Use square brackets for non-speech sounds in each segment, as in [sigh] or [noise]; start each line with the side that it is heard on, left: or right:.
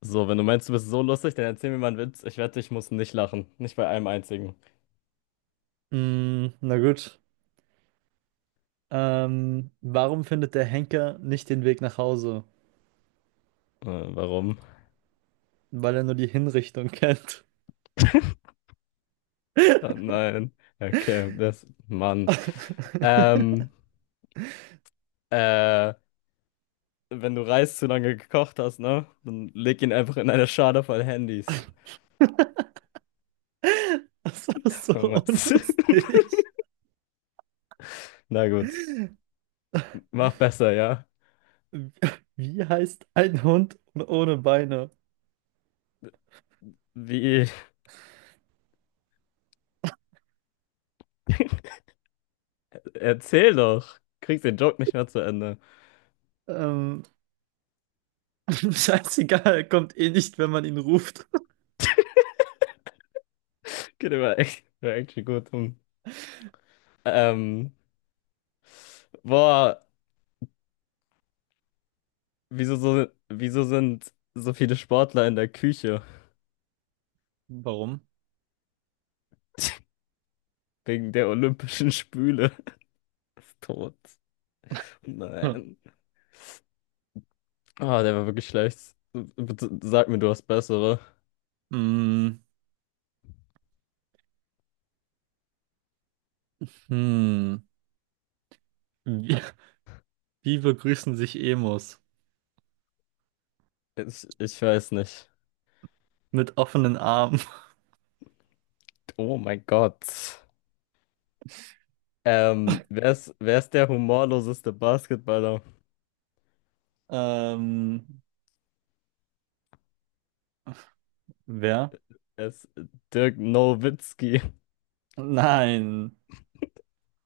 left: So, wenn du meinst, du bist so lustig, dann erzähl mir mal einen Witz. Ich wette, ich muss nicht lachen. Nicht bei einem einzigen.
right: Mm, na gut. Warum findet der Henker nicht den Weg nach Hause?
left: Äh, Warum? [laughs]
right: Weil er nur die Hinrichtung kennt.
left: Ah, nein. Okay, das. Mann.
right: [laughs]
left: Ähm, äh, Wenn du Reis zu lange gekocht hast, ne? Dann leg ihn einfach in eine Schale voll Handys.
right: Das war
left: Oh
right: so
left: Mann. [laughs]
right: unlustig.
left: Na gut. Mach besser, ja?
right: Wie heißt ein Hund ohne Beine?
left: Wie? Erzähl doch. Kriegst den Joke nicht mehr zu Ende.
right: Ähm, [laughs] scheißegal, er kommt eh nicht, wenn man ihn ruft.
left: Geht aber echt, wär echt gut. Hm. Ähm, Boah. Wieso sind so viele Sportler in der Küche?
right: Warum?
left: [laughs] Wegen der olympischen Spüle. [laughs] Ist Tot.
right: Hm.
left: Nein. Ah, der war wirklich schlecht. Bitte sag mir, du hast bessere.
right: Mm, hm. Wie, wie begrüßen sich Emos?
left: Ich weiß nicht.
right: Mit offenen Armen.
left: Oh mein Gott. Wer ist der humorloseste Basketballer?
right: Ähm, wer?
left: Es ist Dirk Nowitzki.
right: Nein,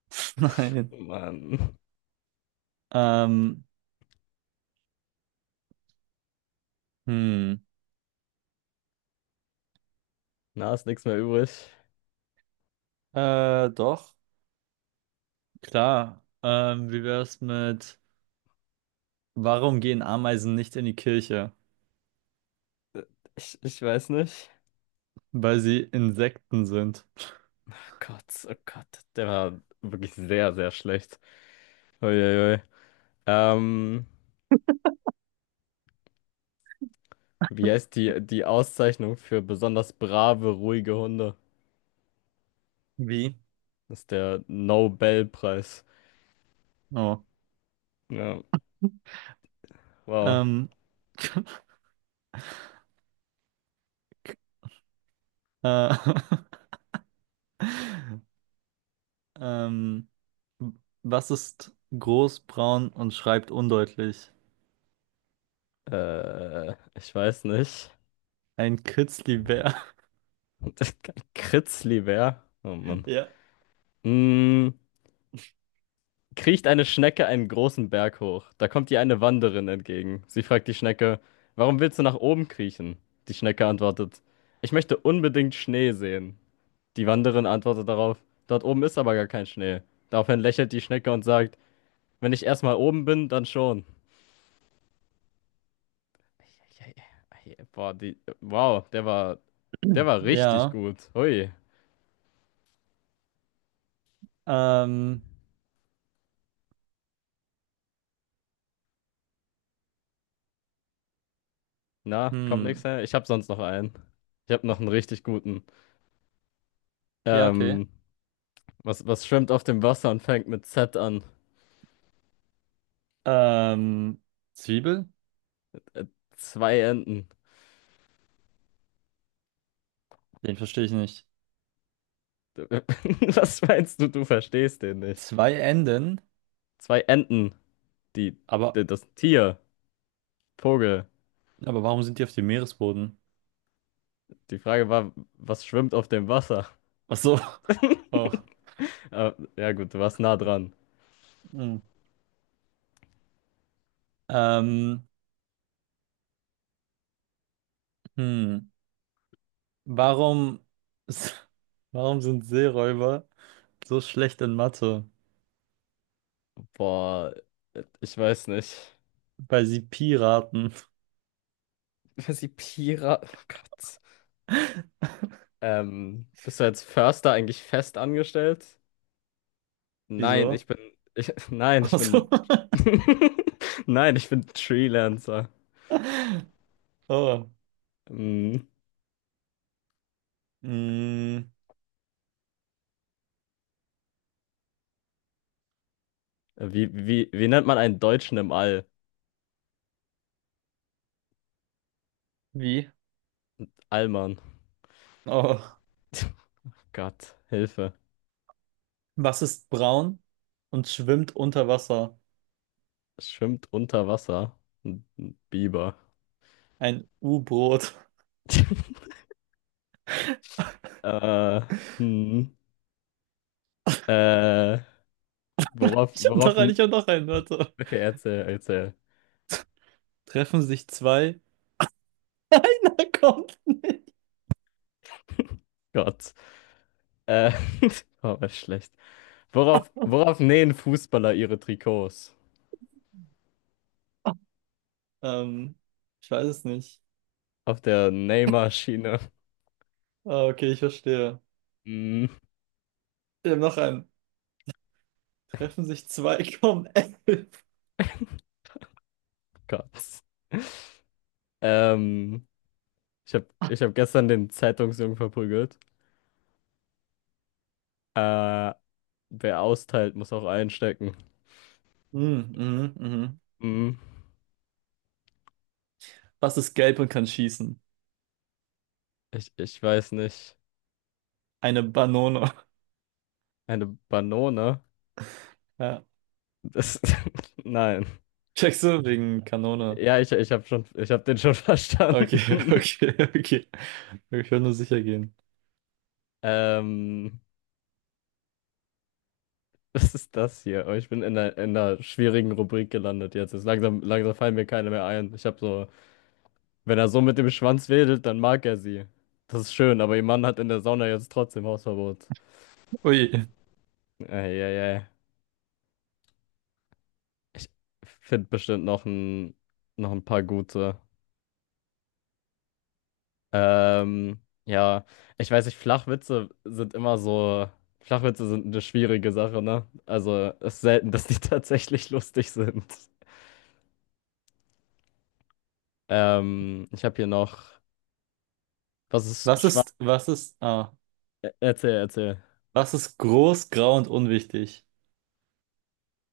right: [laughs] nein.
left: Mann.
right: Ähm, hm,
left: Na, ist nichts mehr übrig.
right: Doch, klar. Wie wär's mit, warum gehen Ameisen nicht in die Kirche?
left: Ich weiß nicht.
right: Weil sie Insekten sind.
left: Oh Gott, oh Gott. Der war wirklich sehr, sehr schlecht. Uiuiui. Ähm, Wie heißt die Auszeichnung für besonders brave, ruhige Hunde?
right: Wie?
left: Das ist der Nobelpreis.
right: Oh.
left: Ja, wow.
right: Ähm, [laughs] äh, [laughs] ähm, was ist groß, braun und schreibt undeutlich?
left: Ich weiß nicht.
right: Ein Kitzlibär. [laughs]
left: [laughs] Kritzlibär? Oh Mann.
right: Ja.
left: Mm, kriecht eine Schnecke einen großen Berg hoch. Da kommt ihr eine Wanderin entgegen. Sie fragt die Schnecke, warum willst du nach oben kriechen? Die Schnecke antwortet, ich möchte unbedingt Schnee sehen. Die Wanderin antwortet darauf, dort oben ist aber gar kein Schnee. Daraufhin lächelt die Schnecke und sagt, wenn ich erstmal oben bin, dann schon. Boah, die, wow, der war richtig
right: Ja.
left: gut. Hui.
right: Ähm,
left: Na, kommt nichts
right: hm.
left: her. Ich habe sonst noch einen. Ich habe noch einen richtig guten.
right: Ja, okay.
left: Ähm, was schwimmt auf dem Wasser und fängt mit Z an?
right: Ähm, Zwiebel?
left: Äh, Zwei Enten.
right: Den verstehe ich nicht.
left: [laughs] Was meinst du? Du verstehst den nicht.
right: Zwei Enden?
left: Zwei Enten. Die,
right: Aber,
left: Das Tier. Vogel.
right: aber warum sind die auf dem Meeresboden?
left: Die Frage war, was schwimmt auf dem Wasser?
right: Ach so. [laughs] Oh.
left: Ja gut, du warst nah dran.
right: Hm. Ähm, hm. Warum, [laughs] warum sind Seeräuber so schlecht in Mathe?
left: Boah, ich weiß nicht.
right: Weil sie Piraten.
left: Sie Pira. Oh Gott.
right: [laughs]
left: Bist du als Förster eigentlich fest angestellt? Nein, ich
right: Wieso?
left: bin. Ich, [laughs] nein, ich
right: Ach
left: bin.
right: so.
left: [laughs] Nein, ich bin Freelancer.
right: [laughs] Oh.
left: Hm.
right: Hm.
left: Wie nennt man einen Deutschen im All?
right: Wie?
left: Allmann.
right: Oh.
left: [laughs] Gott, Hilfe.
right: Was ist braun und schwimmt unter Wasser?
left: Es schwimmt unter Wasser. Ein Biber.
right: Ein U-Boot. [laughs]
left: [laughs] Äh, hm. Äh, Worauf.
right: Ich hab noch einen, warte.
left: Okay, erzähl.
right: Treffen sich zwei [laughs] kommt.
left: Gott. Äh, [laughs] war aber schlecht. Worauf nähen Fußballer ihre Trikots?
right: Ähm, ich weiß es nicht.
left: Auf der Nähmaschine.
right: Ah, okay, ich verstehe.
left: Mm.
right: Ich habe noch einen. Treffen sich zwei, [laughs] kommen elf.
left: [laughs] Gott. Ähm, ich hab gestern den Zeitungsjungen verprügelt. Äh, Wer austeilt, muss auch einstecken.
right: Mhm, mhm, mhm.
left: Mm.
right: Was ist gelb und kann schießen?
left: Ich weiß nicht.
right: Eine Banone. [laughs]
left: Eine Banone?
right: Ja.
left: Das, [laughs] nein.
right: Checkst du wegen Kanone?
left: Ja, ich hab den schon [laughs] verstanden.
right: Okay, [laughs] okay, okay. Ich will nur sicher gehen.
left: Ähm, [laughs] was ist das hier? Oh, ich bin in in einer schwierigen Rubrik gelandet jetzt. Ist langsam, langsam fallen mir keine mehr ein. Ich habe so, wenn er so mit dem Schwanz wedelt, dann mag er sie. Das ist schön, aber ihr Mann hat in der Sauna jetzt trotzdem Hausverbot.
right: Ui.
left: Ey, ey. Ich finde bestimmt noch ein paar gute. Ähm, ja, ich weiß nicht, Flachwitze sind eine schwierige Sache, ne? Also, es ist selten, dass die [laughs] tatsächlich lustig sind. Ich habe hier noch, was ist
right: Was
left: Schwanz?
right: ist, was ist, ah,
left: Erzähl, erzähl.
right: was ist groß, grau und unwichtig?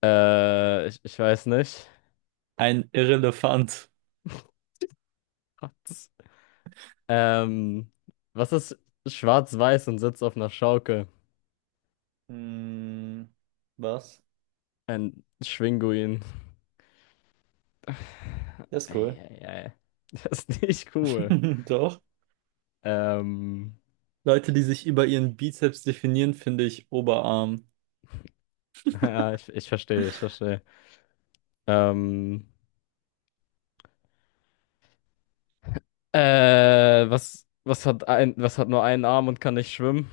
left: Ich weiß nicht.
right: Ein Irrelefant.
left: Gott. Ähm, was ist schwarz-weiß und sitzt auf einer Schaukel?
right: Hm, was?
left: Ein Schwinguin.
right: Der ist cool.
left: Eieiei. [laughs] Das ist nicht cool.
right: [laughs] Doch.
left: Ähm,
right: Leute, die sich über ihren Bizeps definieren, finde ich Oberarm.
left: [laughs] ja, ich verstehe, ich verstehe. Ähm, was hat nur einen Arm und kann nicht schwimmen?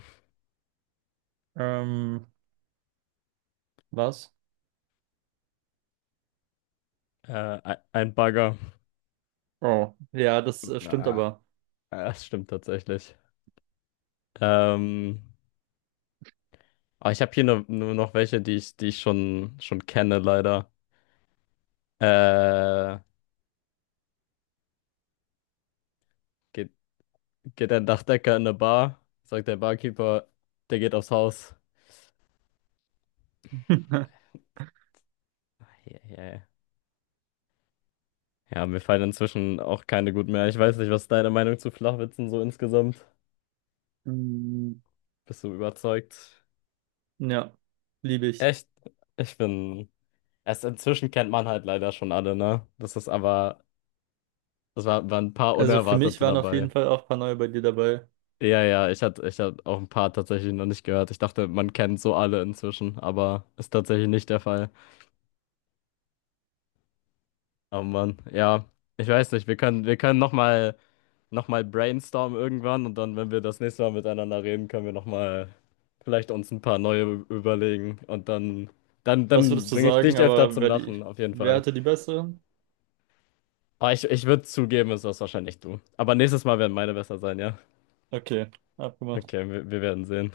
right: Ähm, was?
left: Äh, ein Bagger.
right: Oh, ja, das stimmt
left: Ah,
right: aber.
left: das stimmt tatsächlich. Ähm, Aber ich habe hier nur noch welche, schon kenne, leider. Äh, geht, geht ein Dachdecker in eine Bar, sagt der Barkeeper, der geht aufs Haus.
right: [laughs]
left: Eieiei. Ja, ja. Ja, mir fallen inzwischen auch keine gut mehr. Ich weiß nicht, was ist deine Meinung zu Flachwitzen so insgesamt?
right: Mm,
left: Bist du überzeugt?
right: ja, liebe ich.
left: Echt? Ich bin. Erst inzwischen kennt man halt leider schon alle, ne? Das ist aber. Waren ein paar
right: Also für mich
left: Unerwartete
right: waren auf
left: dabei.
right: jeden Fall auch ein paar neue bei dir dabei.
left: Ja, ja, ich hatte auch ein paar tatsächlich noch nicht gehört. Ich dachte, man kennt so alle inzwischen, aber ist tatsächlich nicht der Fall. Aber Mann, ja, ich weiß nicht, wir können noch mal brainstormen irgendwann und dann, wenn wir das nächste Mal miteinander reden, können wir nochmal vielleicht uns ein paar neue überlegen und dann,
right: Was
left: dann
right: würdest du
left: bringe ich
right: sagen,
left: dich öfter
right: aber
left: zum Lachen, auf jeden
right: wer
left: Fall.
right: hatte die besseren?
left: Aber ich würde zugeben, es warst wahrscheinlich du. Aber nächstes Mal werden meine besser sein, ja?
right: Okay, abgemacht.
left: Okay, wir werden sehen.